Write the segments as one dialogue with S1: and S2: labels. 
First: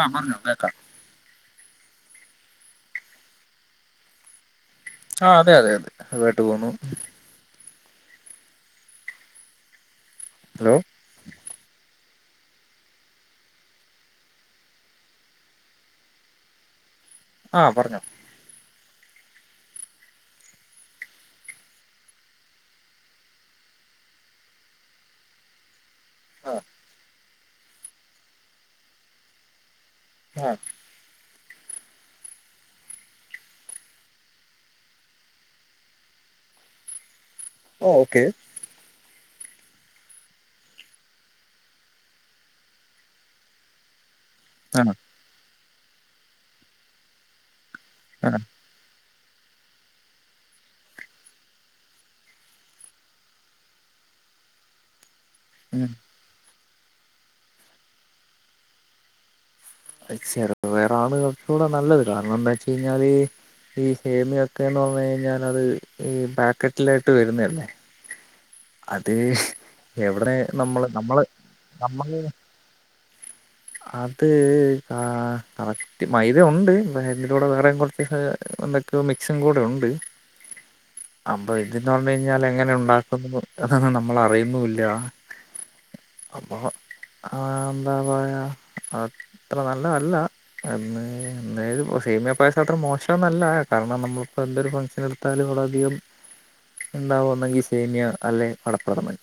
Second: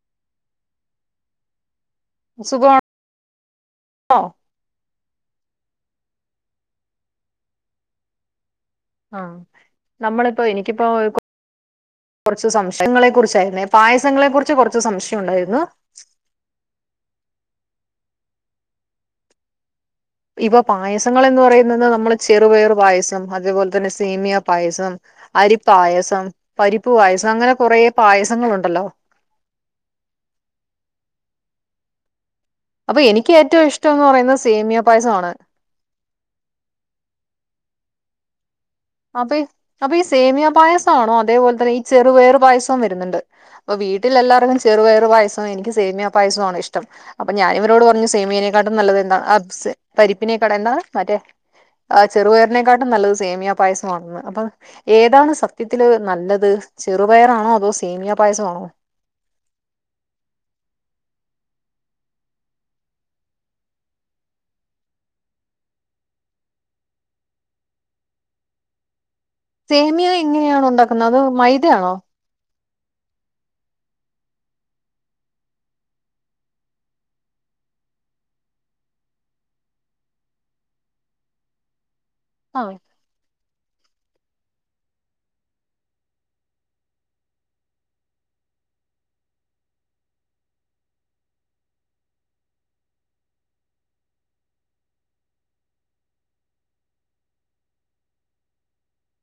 S1: ആഹ് പറഞ്ഞോ കേക്കാം
S2: സുഖവാ
S1: ആഹ് അതെയതെ സുഖായിട്ട് പോവുന്നു
S2: ആഹ് നമ്മളിപ്പൊ
S1: ഹലോ
S2: എനിക്കിപ്പോ കുറച്ച് സംശയങ്ങളെ കുറിച്ചായിരുന്നെ പായസങ്ങളെ കുറിച്ച് കുറച്ച് സംശയം ഉണ്ടായിരുന്നു
S1: ആഹ് പറഞ്ഞോ
S2: ഇപ്പ പായസങ്ങള് എന്ന് പറയുന്നത് നമ്മള് ചെറുപയറു പായസം അതേപോലെ തന്നെ സേമിയ പായസം അരിപ്പായസം
S1: ആ
S2: പരിപ്പ് പായസം അങ്ങനെ കൊറേ പായസങ്ങള് ഉണ്ടല്ലോ
S1: ആഹ്
S2: അപ്പൊ എനിക്ക് ഏറ്റവും ഇഷ്ടം എന്ന് പറയുന്ന സേമിയ പായസമാണ്
S1: ഓക്കെ
S2: അപ്പൊ അപ്പൊ ഈ സേമിയ പായസണോ അതേപോലെ തന്നെ ഈ ചെറു പയർ പായസവും വരുന്നുണ്ട് അപ്പൊ വീട്ടിൽ എല്ലാർക്കും ചെറു
S1: ആ
S2: വേറ പായസവും എനി സേമിയ പായസമാണ് ഇഷ്ടം അപ്പ ഞാന ഇവരോട് പറഞ്ഞു
S1: ആ
S2: സേമിനെ കാ നല്ല എന്ത പരിപ്പിനക്കാട എന്താണ് മറ്റേ ചെറുപയറിനെക്കാട്ടും നല്ലത് സമിയ പായസമാണന്ന് അപ്പൊ ഏതാണ് സത്യത്തില്
S1: ഉം
S2: നല്ലത് ചെറുപയറാണോ അതോ സേമിയ പായസംമാണോ
S1: ചെറു വേറാണ് കുറച്ചുകൂടെ നല്ലത് കാരണം എന്താ വെച്ച കഴിഞ്ഞാല് ഈ ഹേമിയ ഒക്കെന്ന് പറഞ്ഞു കഴഞ്ഞല് അത് ഈ ബാക്കറ്റിലായിട്ട് വരുന്നതന്നേ അതെ
S2: സേമിയ എങ്ങനെയാണോ ഉണ്ടാക്കുന്നത് അത് മൈദയാണോ
S1: നമ്മള് അത് കാ കറക്റ്റ് മൈദ ഉണ്ട് എലൂടെ വേറെ കുറ എന്തൊ മിക്സും കൂടെ ഉണ്ട് അപ്പൊ ഇതന്ന് പറഞ്ഞഴിഞ്ഞാൽ
S2: ആ
S1: എങ്ങനെ ഉണ്ടാക്കുന്നു അതാണ് നമ്മൾ അറിയുന്നുല്ല അപ്പൊ ആ എന്താ പറയാ അത്ര നല്ലതല്ല അന്ന് അയത് സേമിയ പായസ അത്ര മോശംന്നല്ല കാരണം നമ്മളിപ്പോ എന്ത ഒരു ഫംഗഷൻ ത്താല വള അധികം ഉണ്ടാവുകന്നെങ്കിൽ സേമ്യ അല്ലെ അടുപ്രഥമൻ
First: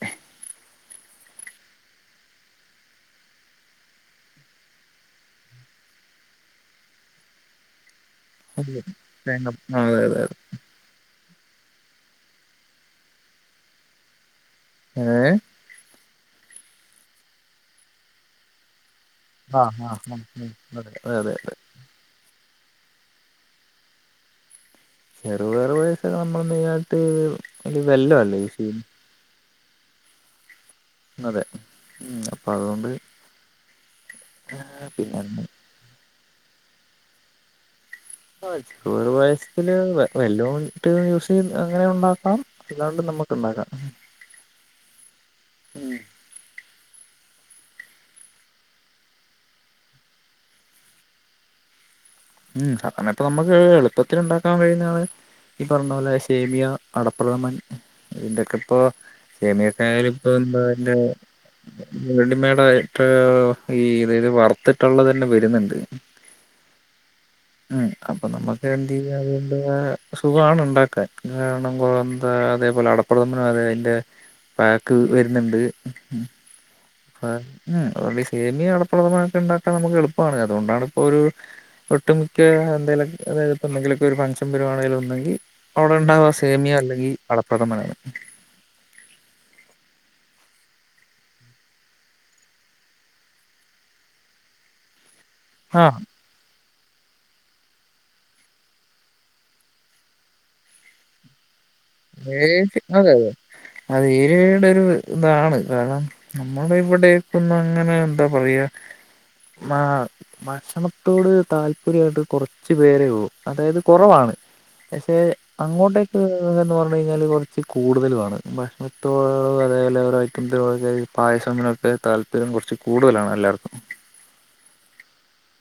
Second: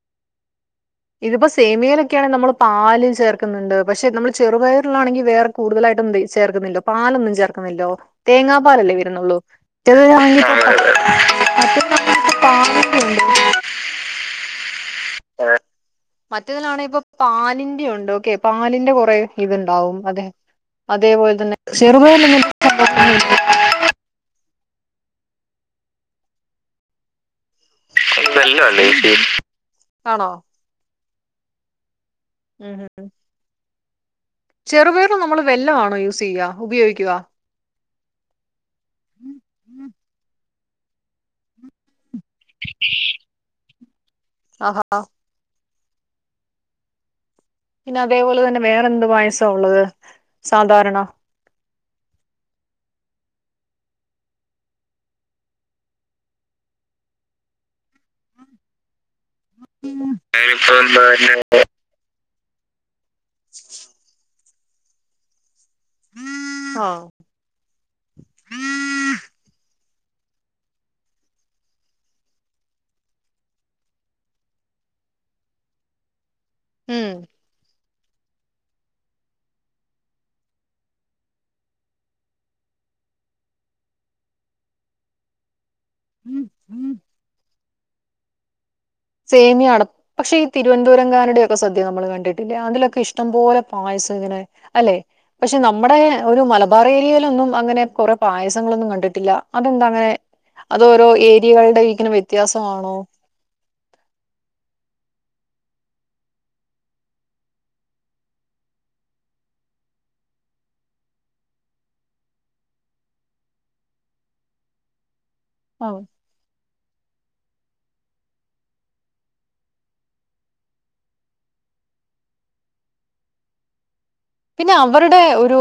S2: ഇതിപ്പോ സേമിയയിലൊക്കെയാണെിൽ നമ്മൾ പാലും ചേർക്കുന്നുണ്ട് പക്ഷെ നമ്മള് ചെറുപയറിലാണെങ്കിൽ വേറെ കൂടുതലായിട്ടും ചേർക്കുന്നില്ലോ പാലൊന്നും ചേർക്കുന്നില്ലോ തേങ്ങാ
S1: തന്നെ
S2: പാലല്ലേ വിരണള്ളൂ
S1: തേങ്ങ അതെ
S2: അത്
S1: അതെ
S2: നക്ക് പാണ്ട്
S1: ഉം
S2: മറ്റേതിലാണ ഇപ്പൊ പാലിന്റെ ഉണ്ട് ഓക്കെ പാലിന്റെ കുറെ
S1: ആ ആ
S2: ഇതുണ്ടാവും അതെ
S1: അതെ
S2: അതേപോലെ
S1: അതെ
S2: തന്നെ ചെറുപയർ
S1: ചെറുപയർ പായസം നമ്മുൾ കഴഞ്ഞാട്ട്
S2: ആണോ
S1: അതെ ഉം
S2: ഉം ഉം ചെറുപേർ നമ്മൾ
S1: പിന്നെ
S2: വെല്ലമാണോ യൂസ് ചെയ്യുക ഉപയോഗിക്കുക
S1: ആ ചറ പായസത്തില് വെല്ലിട്ട് യൂസ് അങ്ങനെണ്ടാക്ക അപ്പം ഇതാണ്ട് നമക്ക് ഉണ്ടാക്കാം
S2: ആഹ്
S1: ഉം
S2: പിന്നെ അതേപോലെ തന്നെ വേറെന്ത് പായസ ഉള്ളത് സാധാരണ
S1: ഉം സാരണ ഇപ്പ നമുക്ക് എളുപ്പത്തിൽ ഉണ്ടാക്കാൻ കഴിയുന്നതാണ് ഈ പറഞ്ഞ പോലെ സേമിയ അടപ്രഥമൻ ഇന്റെയൊക്കെ ഇപ്പൊ
S2: ഉം
S1: ശമീക്കായാലും ഇപ്പൊ എന്താ അതിന്റെ റെഡിമേട ഈ ഇതത് വർത്തിട്ടുള്ളതെന്നെ വരുന്നുണ്ട്
S2: ആഹ്
S1: ഉം അപ്പൊ നമ്മുക്ക് എന്ത് ചെയ്യ അ സുഖമാണ് ഉണ്ടാക്കാൻ കാരണം കുഴന്ത അതേപോലെ അട പ്രഥമന അ അതിന്റെ പാക്ക് വരുന്നുണ്ട്
S2: ഉം
S1: ഉം അതുകൊണ്ട് ഈ സേമിയ അടപ്രദമനോക്കെ ഉണ്ടാക്കാൻ നമുക്ക് എളുപ്പമാണ് അതുകൊണ്ടാണ് ഇപ്പോ ഒരു ഒട്ടുമിക്ക എന്തെലും അതായത് ഇപ്പൊ എന്തെങ്കിലു ഒക്കെ ഒരു ഫങ്ക്ഷൻ വരുവാണെൽ ഒന്നെങ്കി അവിടെ ഉണ്ടാവുന്ന സേമിയാ അല്ലെങ്കി അട പ്രഥമനാണ്.
S2: സേമിയാണ്. പക്ഷെ ഈ തിരുവനന്തപുരംകാരുടെ ഒക്കെ സദ്യ നമ്മള് കണ്ടിട്ടില്ലേ അതിലൊക്കെ ഇഷ്ടം പോലെ പായസം ഇങ്ങനെ അല്ലെ പക്ഷെ
S1: ആ
S2: നമ്മടേ ഒരു മലബാർ ഏരിയയിലൊന്നും അങ്ങനെ കൊറെ പായസങ്ങളൊന്നും കണ്ടിട്ടില്ല അതെന്ത അങ്ങനെ? അത് ഓരോ ഏരിയകള്ടെ
S1: ഏഹ് അതെ അതെ അത് ഏരിയയുടെ ഒര് ഇതാണ് കാരണം നമ്മുടെ ഇവിടെക്ക് ഒന്നും അങ്ങനെ എന്താ പറയാ മാ ഭക്ഷണത്തോട് താല്പര്യായിട്ട് കൊറച്ച് പേരെ ഉള്ളു അതായത് കൊറവാണ്. പഷേ
S2: ആവോ
S1: അങ്ങോട്ടേക്ക് എന്ന് പറഞ്ഞു കഴിഞ്ഞാൽ കൊറച്ച് കൂടുതലുവാണ് ഭക്ഷണത്തോടൊരേലെവലായിട്ട് എന്തേലും പായസങ്ങളും തുവെ താല്പര്യം കുറച്ച് കൂടുതലാണ് എല്ലാർക്കും.
S2: പിന്നെ അവര്ടെ ഒരു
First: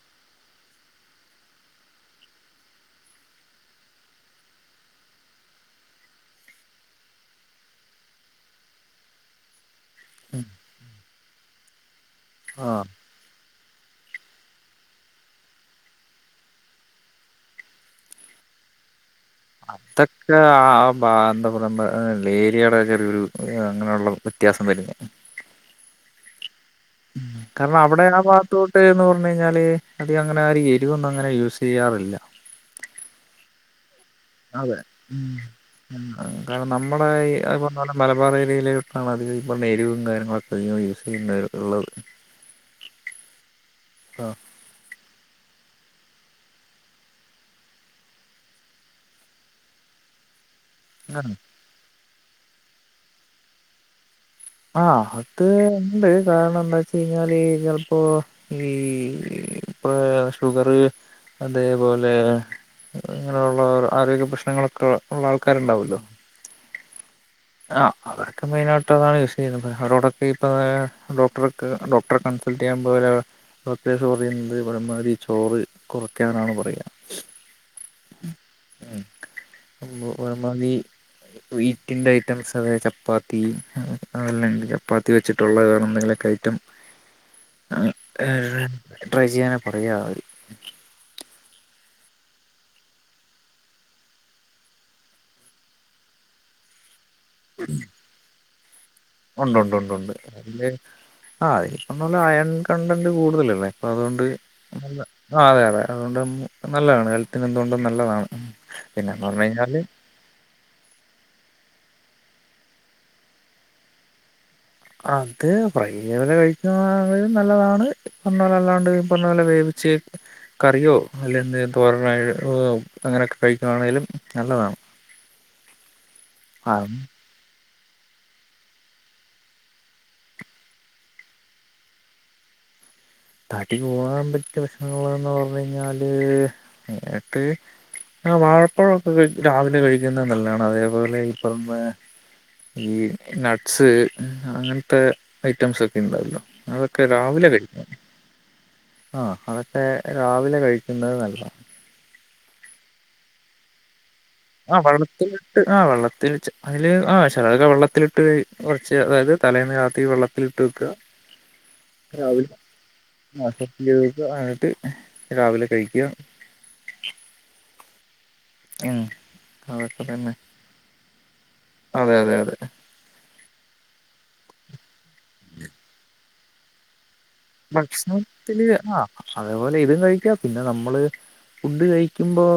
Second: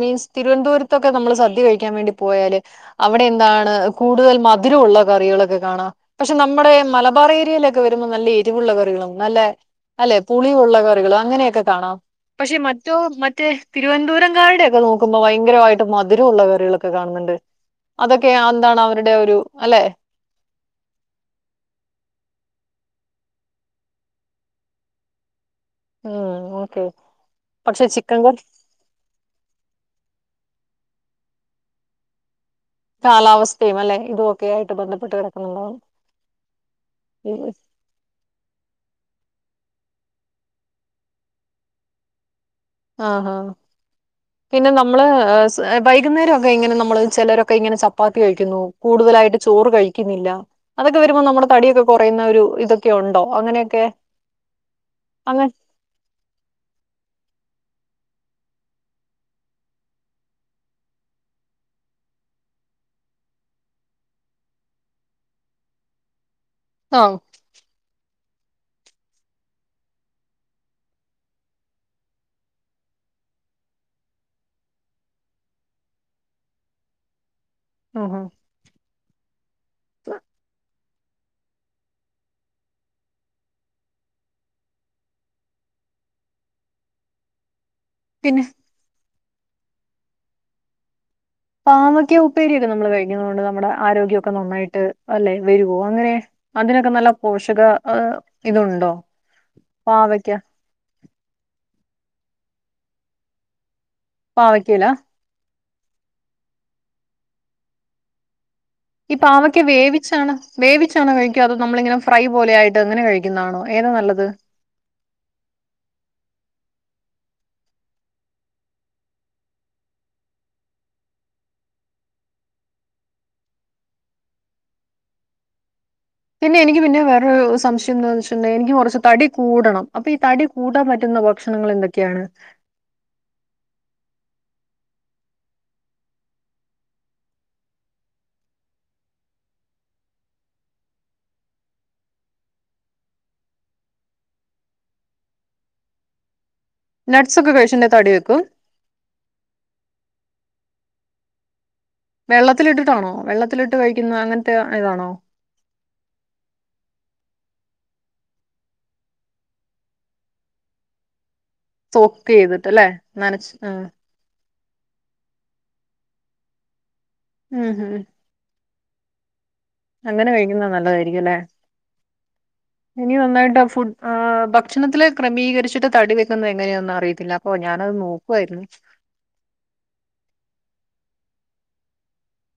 S2: മീൻസ് തിരുവന്തപുരത്തൊക്കെ നമ്മള് സദ്യ കഴിക്കാൻ വേണ്ടി പോയാല് അവിടെ എന്താണ് കൂടുതൽ മധിരുള്ള കറികളക്കെ കാണാം. പക്ഷെ നമ്മടെ മലബാർ ഏരിയയിലക്കെ വരുമ്പോ നല്ല എരിവുള്ള കറികളും നല്ലെ അല്ലെ പുളിയുള്ള കറികളും അങ്ങനെ ഒക്കെ കാണാം പക്ഷെ മറ്റ്
S1: ആഹ്
S2: ഒ മറ്റേ തിരുവൻന്തപുരം കാരുടെയൊക്കെ നോക്കുമ്പോ ഭയങ്കരമായിട്ട് മധുരവുള്ള കറികളൊക്കെ കാണുന്നുണ്ട്. അതൊക്കെ ആന്താണ് അവരുടെ ഒരു അല്ലെ
S1: അത്രെ ചാ ആ പാ എന്താ പറ മ്മടെ ഏരിയയുടെ ചെറിയൊരു അങ്ങനെയുള്ള വ്യത്യാസം വെര്ന്ന്.
S2: ആ എന്ന ഓക്കെ
S1: കരണം
S2: പക്ഷെ ചിക്കൻ
S1: അവിടയാണാ
S2: കറി
S1: ഭാഗത്തോ ട്ട് എന്ന് പറഞ്ഞ് കഴിഞ്ഞാല് അധികം അങ്ങനാരും എരിവൊന്നും അങ്ങനെ യൂസ് ചെയ്യാറില്ല.
S2: കാലാവസ്ഥയുമല്ലെ ഇതൊ
S1: അതെ കാരണം നമ്മളെ ഇ
S2: ആഹ്
S1: അവ തോനെ മലബാർ ഏരിയയിലോട്ടാണ് അധികം ഈ പറഞ്ഞ എരിവവും കാര്യങ്ങളൊക്കെ അധികം യൂസ് ചെയ്യുന്നൊര് ഉള്ളത്.
S2: ആഹ് ഹാ.
S1: ആ.
S2: പിന്നെ നമ്മള് സ് വൈകുന്നേരൊക്കെ ഇങ്ങനെ നമ്മള് ചിലരൊക്കെ ഇങ്ങനെ ചപ്പാത്തി കഴിക്കുന്നു. കൂടുതലായിട്ട് ചോറ് കഴിക്ക്ന്നില്ല. അതക്കെ
S1: ആഹ്
S2: വരുമ്പോ നമ്മുടെ തടിയൊക്കെ കുറയുന്ന ഒരു ഇതൊക്കെ ഉണ്ടോ അങ്ങനെയക്കെ?
S1: ആഹ് അത് ഇണ്ട് കാരണം എന്താ ച്ച് ഴിഞ്ഞാല് ചിലപ്പോ ഈ പ ഷുഗറ് അതേപോലെ ങ്ങനെയുള്ള ആരോഗ്യ പ്രശ്നങ്ങളൊക്കെ ഉള്ള ആൾക്കാരുണ്ടാവുല്ലോ.
S2: ആഹ്.
S1: ആഹ് അതക്കെ മെയിനായിട്ട് യൂസ് ചെയ്യുന്നത് അവരോടൊക്കെ ഇപ്പ ദാ ഡോക്ടർക്ക് ഡോക്ടറെ കൺസ് ൾട്ടെയ്യാൻ പോയാല് ഡോക്ടർസ് പറയുന്നത് പരമാധി ചോറ് കുറക്കാനാണ് പറയ.
S2: ആഹ് ഹ.
S1: ന്തോ ഒരു മാതി വീറ്റിൻ്റെ ഐറ്റംസ് അതായത് ചപ്പാത്തി അതല്ലങ്കി ചപ്പാത്തി വെച്ചിട്ടുള്ള വേറെ എന്തെങ്കിലുമൊക്കെ ഐറ്റം
S2: പിന്നെ
S1: ഏഹ് ട്രൈ ചെയ്യാനാ പറയാ ആരും.
S2: പാമക്ക ഉപ്പേരിയൊക്കെ നമ്മള് കഴിക്കുന്ന കൊണ്ട് നമ്മുടെ ആരോഗ്യൊക്കെ നന്നായിട്ട് അല്ലെ വരുവോ അങ്ങനെ? അതിനൊക്കെ നല്ല പോഷക അ ഇതുണ്ടോ?
S1: ഉണ്ട് ഉണ്ട് ഉണ്ട് ഉണ്ട്
S2: പാവയ്ക്ക
S1: അതിലെ ആ ഇപ്പൊന്നു പറഞ്ഞാ അയൺ കണ്ടന്റ് കൂടുതലല്ലേ ഇള്ളേ ഇപ്പ അതൊണ്ട് അതെ
S2: പാവയ്ക്കയില
S1: നല്ല ആ അതെ അതേ അതുകൊണ്ട് നല്ലതാണ് ഹെൽത്തിന് എന്തുകൊണ്ടും നല്ലതാണ്
S2: ഈ
S1: പിന്നെന്ന് പറഞ്ഞു
S2: പാവക്ക
S1: കഴിഞ്ഞാല്
S2: വേവി ച്ചാണ് വേവിച്ചാണോ കഴിക്ക അതോ നമ്മളിങ്ങനെ ഫ്രൈ പോലെയായിട്ട് അങ്ങനെ കഴിക്കുന്നതാണോ ഏതാ നല്ലത്
S1: അത് പ്രൈയോലെ കഴിക്കുന്നതും നല്ലതാണ് പറഞ്ഞതല്ലാണ്ട് ഇപ്പറഞ്ഞ പോല വേവിച്ച് കറിയോ അല്ല എന്തെങ്കിലും തോരോനേ അങ്ങനെയൊക്കെ കഴിക്കുകയാണെങ്കലും നല്ലതാണ്
S2: പിന്നെ
S1: ആ
S2: എനിക്ക് പിന്നെ വെ സംശയം എന്താന്ന് വെച്ചിട്ടുണ്ടെങ്കിൽ എനിക്ക് കുറച്ച് തടി കൂടണം. അപ്പൊ ഈ തടി കൂട്ടാൻ പറ്റുന്ന ഭക്ഷണങ്ങൾ എന്തൊക്കെയാണ്
S1: തടി കൂടാൻ പറ്റിയ ഭക്ഷണങ്ങൾ എന്ന് പറഞ്ഞു കഴിഞ്ഞാല് നിനക്ക് ആ വാഴപ്പഴമൊക്കെ രാവിലെ കഴിക്കുന്നത് നല്ലതാണ് അതേപോലെ ഇപ്പൊ ഈ നട്ട്സ് അങ്ങനത്തെ ഐറ്റംസ് ഒക്കെ ഉണ്ടാവല്ലോ അ ഒക്കെ
S2: നട്ട്സ്
S1: രാവിലെ
S2: ഒക്കെ
S1: കഴിക്കണം
S2: കഴിച്ചിട്ടുണ്ടെങ്കിൽ തടി വെക്കും
S1: ആ അതൊക്കെ രാവിലെ കഴിക്കുന്നത് നല്ലതാ
S2: വെള്ളത്തിലിട്ടിട്ടാണോ വെള്ളത്തിലി ട്ട് കഴിക്കുന്നു അങ്ങനെ
S1: ആഹ് വള്ളത്തിലി ആ വെള്ളത്തിൽ അതില് ആ ചിലതൊക്കെ വെള്ളത്തിലിട്ട് കുറച്ച് അതായത് തലേന്ന് രാത്രി വെള്ള ലിട്ടുവെക്ക
S2: സോക്ക് ചെയ്തിട്ടല്ലേ നനച്
S1: അതായത് രാവിലെ കഴിക്കുക
S2: ഉം ഹും
S1: മ്മ് അതെക്കെ തന്നെ
S2: എല്ലാം നല്ലതായിരിക്കും അല്ലെ
S1: അതെ അതെ അതെ
S2: ഇനി നന്നായിട്ട് ആ ഫുഡ് ഭക്ഷണത്തില് ക്രമീകരിച്ചിട്ട് തടി വെക്കുന്നത് എങ്ങനെന്ന് അറിയത്തില്ല അപ്പൊ ഞാനത് നോക്കുവായിരുന്നു.
S1: ഭക്ഷണത്തില് ആ അതേപോലെ ഇതും കഴിക്കാ പിന്നെ നമ്മള് ഇത് കഴിക്കുമ്പോൾ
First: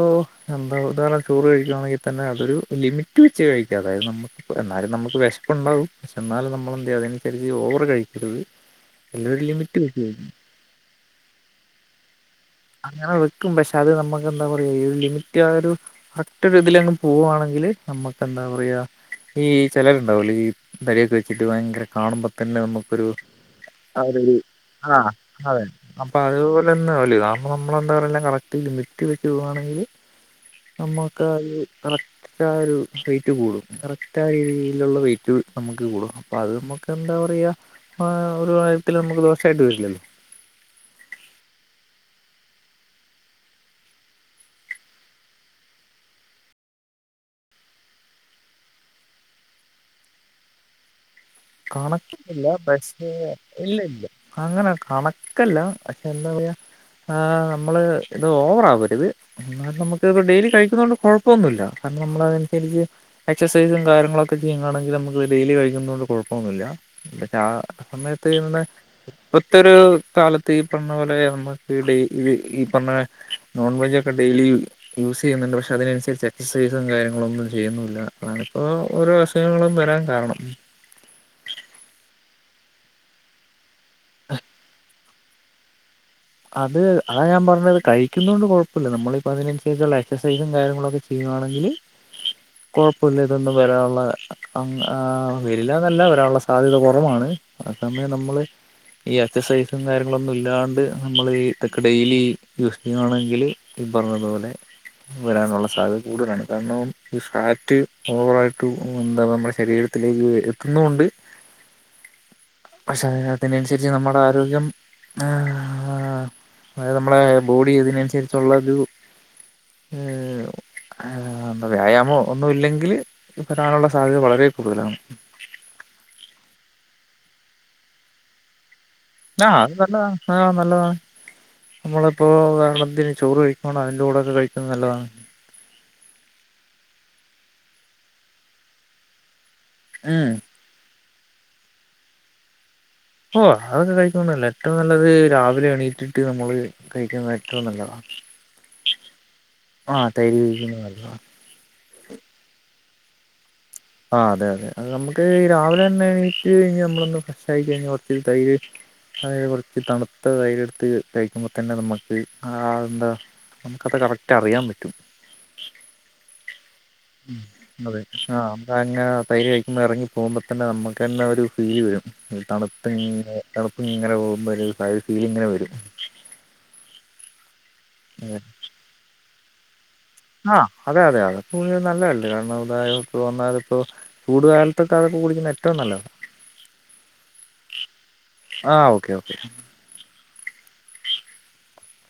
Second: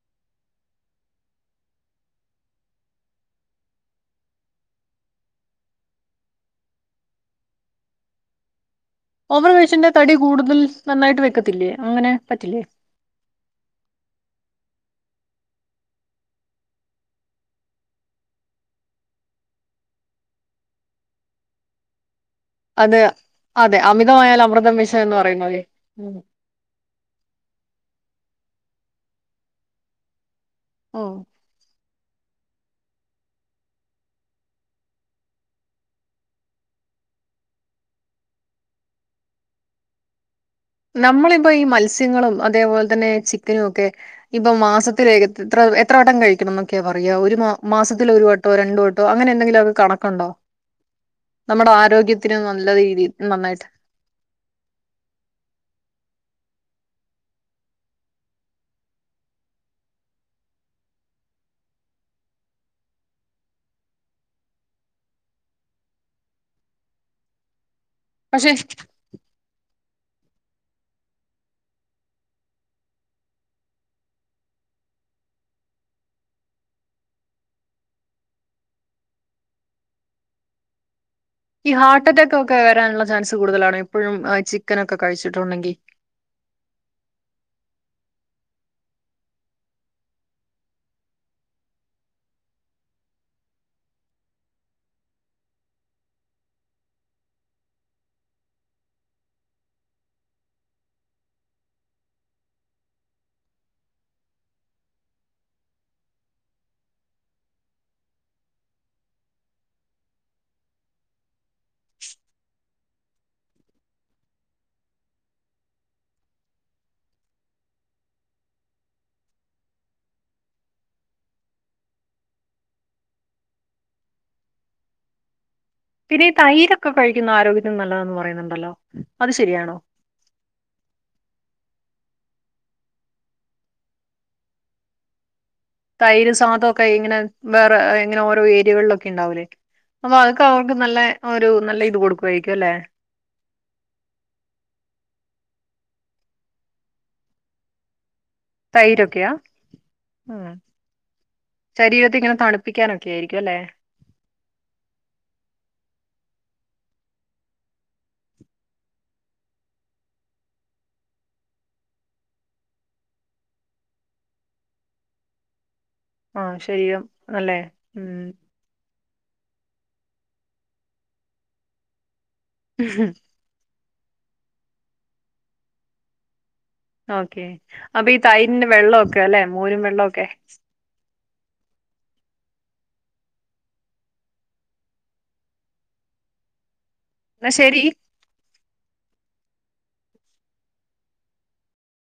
S1: എന്താ [unintelligible] ചോറ് കഴിക്കുകവാണെങ്കിൽ തന്നെ അതൊരു ലിമിറ്റ് [unintelligible] വെച്ച് കഴിക്കാതെ എന്നാലും നമുക്ക് വേശപ്പ് ഉണ്ടാവും എന്നാലും നമ്മളെന്ത് ചെയ്യാണ് അതിനനുസരിച്ച് ഓവർ കഴിക്കരുത് എല്ലാം ഒരു
S2: ഓവർ
S1: ലിമിറ്റ്
S2: കഴിച്ച
S1: വെച്ച്
S2: തടി
S1: കഴിക്കും.
S2: കൂടുതൽ നന്നായിട്ട് വെക്കത്തില്ലേ അങ്ങനെ പറ്റില്ലേ
S1: അങ്ങനെ വെക്കും പക്ഷെ അത് നമ്മുക്ക് എന്താ പറയാ ലിമിറ്റ് ആ ഒരു കറക്റ്റ് ഇതില അങ്ങ് പോവവാണെങ്കില് നമ്മക്ക് എന്താ പറയാ ഈ ചിലരുണ്ടാവൂലെ ഈ നര യൊക്കെ വെച്ചിട്ട് ഭയങ്കര കാണുമ്പോ പിന്നെ
S2: അത്
S1: നമുക്കരു
S2: അതെ
S1: ആ ഒരു
S2: അമിതമായാൽ അമൃതം
S1: ആ
S2: വിഷം എന്ന് പറയുന്നത്.
S1: അതെ
S2: ഉം.
S1: അപ്പൊ അത് ഒന്നും ആകൂല്ല നമ്മ നമ്മെന്താ പറയല്ല കറക്റ്റ് ലിമിറ്റ് വെച്ച് പോവുകവാണെങ്കിൽ
S2: ഓഹ്.
S1: നമുക്ക് ഈകറക്റ്റ് കറക്റ്റായാ ഒരു വെയ്റ്റ് കൂടും കറക്റ്റ് ആ രീതിയിലുള്ള വെയ്റ്റ് നമുക്ക് കൂടും അത് നമുക്ക് എന്താ പറയ ആ ഒരു പ്രായത്തിൽ നമുക്ക് ദോഷായിട്ട് വരില്ലല്ലോ
S2: നമ്മളിപ്പോ ഈ മത്സ്യങ്ങളും അതേപോലെ തന്നെ ചിക്കനും ഒക്കെ ഇപ്പം മാസത്തില് എത്ര എത്ര വട്ടം കഴിക്കണം എന്നൊക്കെയാ പറയാ ഒരു മാസത്തില ഒരു വ ഒന്നോ രണ്ട് വട്ടോ അങ്ങെന്തെങ്കിലു മെക്ക കണക്കുണ്ടോ നമ്മുടെ ആരോഗ്യത്തിന്
S1: കണക്കില്ല
S2: നല്ല
S1: പക്ഷേ
S2: രീതിയിൽ നന്നായിട്ട്
S1: ഇല്ല ഇല്ല അങ്ങനെ കണക്കല്ല പക്ഷെ എന്താ പറയാ ആഹ് നമ്മള് ഇത് ഓവറാവരുത് എന്നാലും നമുക്ക് ഡെയിലി കഴിക്കുന്ന കൊണ്ട് കൊഴപ്പന്നുല്ല കാരണം നമ്മള അതനുസരിച്ച് എക്സൈസും കാര്യങ്ങളൊക്കെ ചെയ്യുകയാണെങ്ക നമുക്ക് ഡെയിലി കഴിക്കുന്നത് കൊണ്ട് കൊഴപ്പ ന്നില്ല പക്ഷെ ആ
S2: പക്ഷെ
S1: സമയത്ത്ന്ന് മത്തൊരു കാലത്ത് ഈ പറഞ്ഞ പോലെ നമ്മുക്ക്ഡെയിലി ഈ പറഞ്ഞ നോൺവെജ് ഒക്കെ ഡെയിലി യൂസ് ചെയ്യുന്നുണ്ട് പക്ഷെ അതിനനുസരിച്ച് എക്സസൈസും കാര്യങ്ങളും ഒന്നും ചെയ്യുന്നില്ല അതാണിപ്പോ ഓരോ [unintelligible] വരാൻ കാരണം
S2: ഈ ഹാർട്ട് അറ്റാക്ക് ഒക്കെ വരാനുള്ള ചാൻസ് കൂടുതലാണ് എ പ്പോഴും ചിക്കനൊക്കെ കഴിച്ചിട്ടുണ്ടെങ്കിൽ
S1: അത് അതാ ഞാൻ പറഞ്ഞത് കഴിക്കുന്ന കൊണ്ട് കുഴപ്പമില്ല നമ്മിപ്പോ അതിനനുസരിച്ചുള്ള എക്സസൈസും കാര്യങ്ങളുക്കെ ചെയ്യുവാണെങ്കിൽ
S2: [inaudible]
S1: കൊഴപ്പില്ല ഇതൊന്നും വരാനുള്ള അ വരില്ല എന്നല്ല വരാനുള്ള സാധ്യത കുറവാണ് അ സമയം നമ്മള് ഈ എക്സസൈസും കാര്യങ്ങളൊന്നും ഇല്ലാണ്ട് നമ്മള് ഇതൊക്കെ ഡെയിലി യൂസ് ചെയ്യവാണെങ്കില് പറഞ്ഞതുപോലെ വരാനുള്ള സാധ്യത കൂടുതലാണ് കാരണം ഈ ഫാറ്റ് ഓവറായിട്ട് എന്താ നമ്മുടെ ശരീര ത്തിലേക്ക് എത്തുന്നൊണ്ട്
S2: [inaudible]
S1: പക്ഷെ അതിനനുസരിച്ച് നമ്മുടെ ആരോഗ്യം ആഹ് ആഹ് അതായത് നമ്മളെ ബോഡി ഇതിനനുസരിച്ചുള്ളത് ഏഹ് ആഹ് വ്യായാമം ഒന്നും ഇല്ലെങ്കില് വരാനുള്ള സാധ്യത വളരെ കൂടുതലാണ്
S2: പിന്നെ ഈ തൈരൊക്കെ കഴിക്കുന്നത് ആരോഗ്യത്തിന് നല്ലതെന്ന് പറയുന്നുണ്ടല്ലോ
S1: ആഹ് അത് നല്ലതാണ് ആഹ് നല്ലതാണ് നമ്മളിപ്പോൾ കാരണതിന് ചോറ് കഴിക്കുമ്പോ അതിന്റെ കൂടെൊക്കെ കഴിക്കുന്നത് നല്ലതാണ്
S2: തൈര് സാധംക്കെ ഇങ്ങനെ വേറെ ഇങ്ങനെ ഓരോ ഏരിയകളിലൊക്കെ ഉണ്ടാവൂലേ അപ്പൊ
S1: ഉം
S2: അതൊക്കെ നമക്ക് നല്ല ഒരു നല്ല ഇത് കൊടുക്കയിരിക്കും അല്ലെ
S1: ഓഹ് അതൊക്കെ കഴിക്കന്നല്ല ഏറ്റവും നല്ലത് രാവിലെ എണീറ്റിട്ട് നമ്മള് കഴിക്കുന്നത് ഏറ്റവും നല്ലതാ
S2: തൈരൊക്കെയാ
S1: ആ തൈര് കഴിക്കുന്ന നല്ലതാ
S2: ശരീരത്തി ഇങ്ങനെ തണുപ്പിക്കാനൊക്കെ ആയിരിക്കും അല്ലെ
S1: ആ അതെ അതെ അ നമുക്ക് ഈ രാവിലെ തന്നെ എണീറ്റ് കഴിഞ്ഞ നമ്മളൊന്ന് ഫ്രഷ് ആയി കഴിഞ്ഞൽ കുറച്ച് തൈര് അ കുറച്ച് തണുത്ത തൈയ്ര് എടുത്ത് കഴിക്കുമ്പോ തന്നെ നമ്മുക്ക് ആഹ് എന്താ നമുക്കത് കറക്റ്റ് അറിയാൻ പറ്റും
S2: ആഹ് ശരിം അല്ലേ ഉം
S1: അ അങ്ങെ തൈര് കഴിക്കുമ്പോൾ ഇറങ്ങി പോകുമ്പോ തന്നെ നമുക്ക് തന്നെ ഒരു ഫീല് വരും ഈ തണുത്തങ്ങനെ തണുപ്പങ്ങനെ പോകുമ്പോ ഫീലിങ്ങനെ വരും
S2: ഓക്കേ അപ്പൊ ഈ തൈരിന്റെ വെള്ളമൊക്കെ അല്ലെ മോരും വെള്ളമൊക്കെ
S1: ആഹ് അതെ അതെ അതെ കൂഴ നല്ലതല്ല കാരണം ഇതായ വന്നാല് ഇപ്പോ ചൂടുകാലത്തൊക്കെ അതൊക്കെ കുടിക്കുന്ന ഏറ്റവും നല്ലതാണ്
S2: എന്ന ശരി
S1: ആഹ് ഓക്കേ ഓക്കേ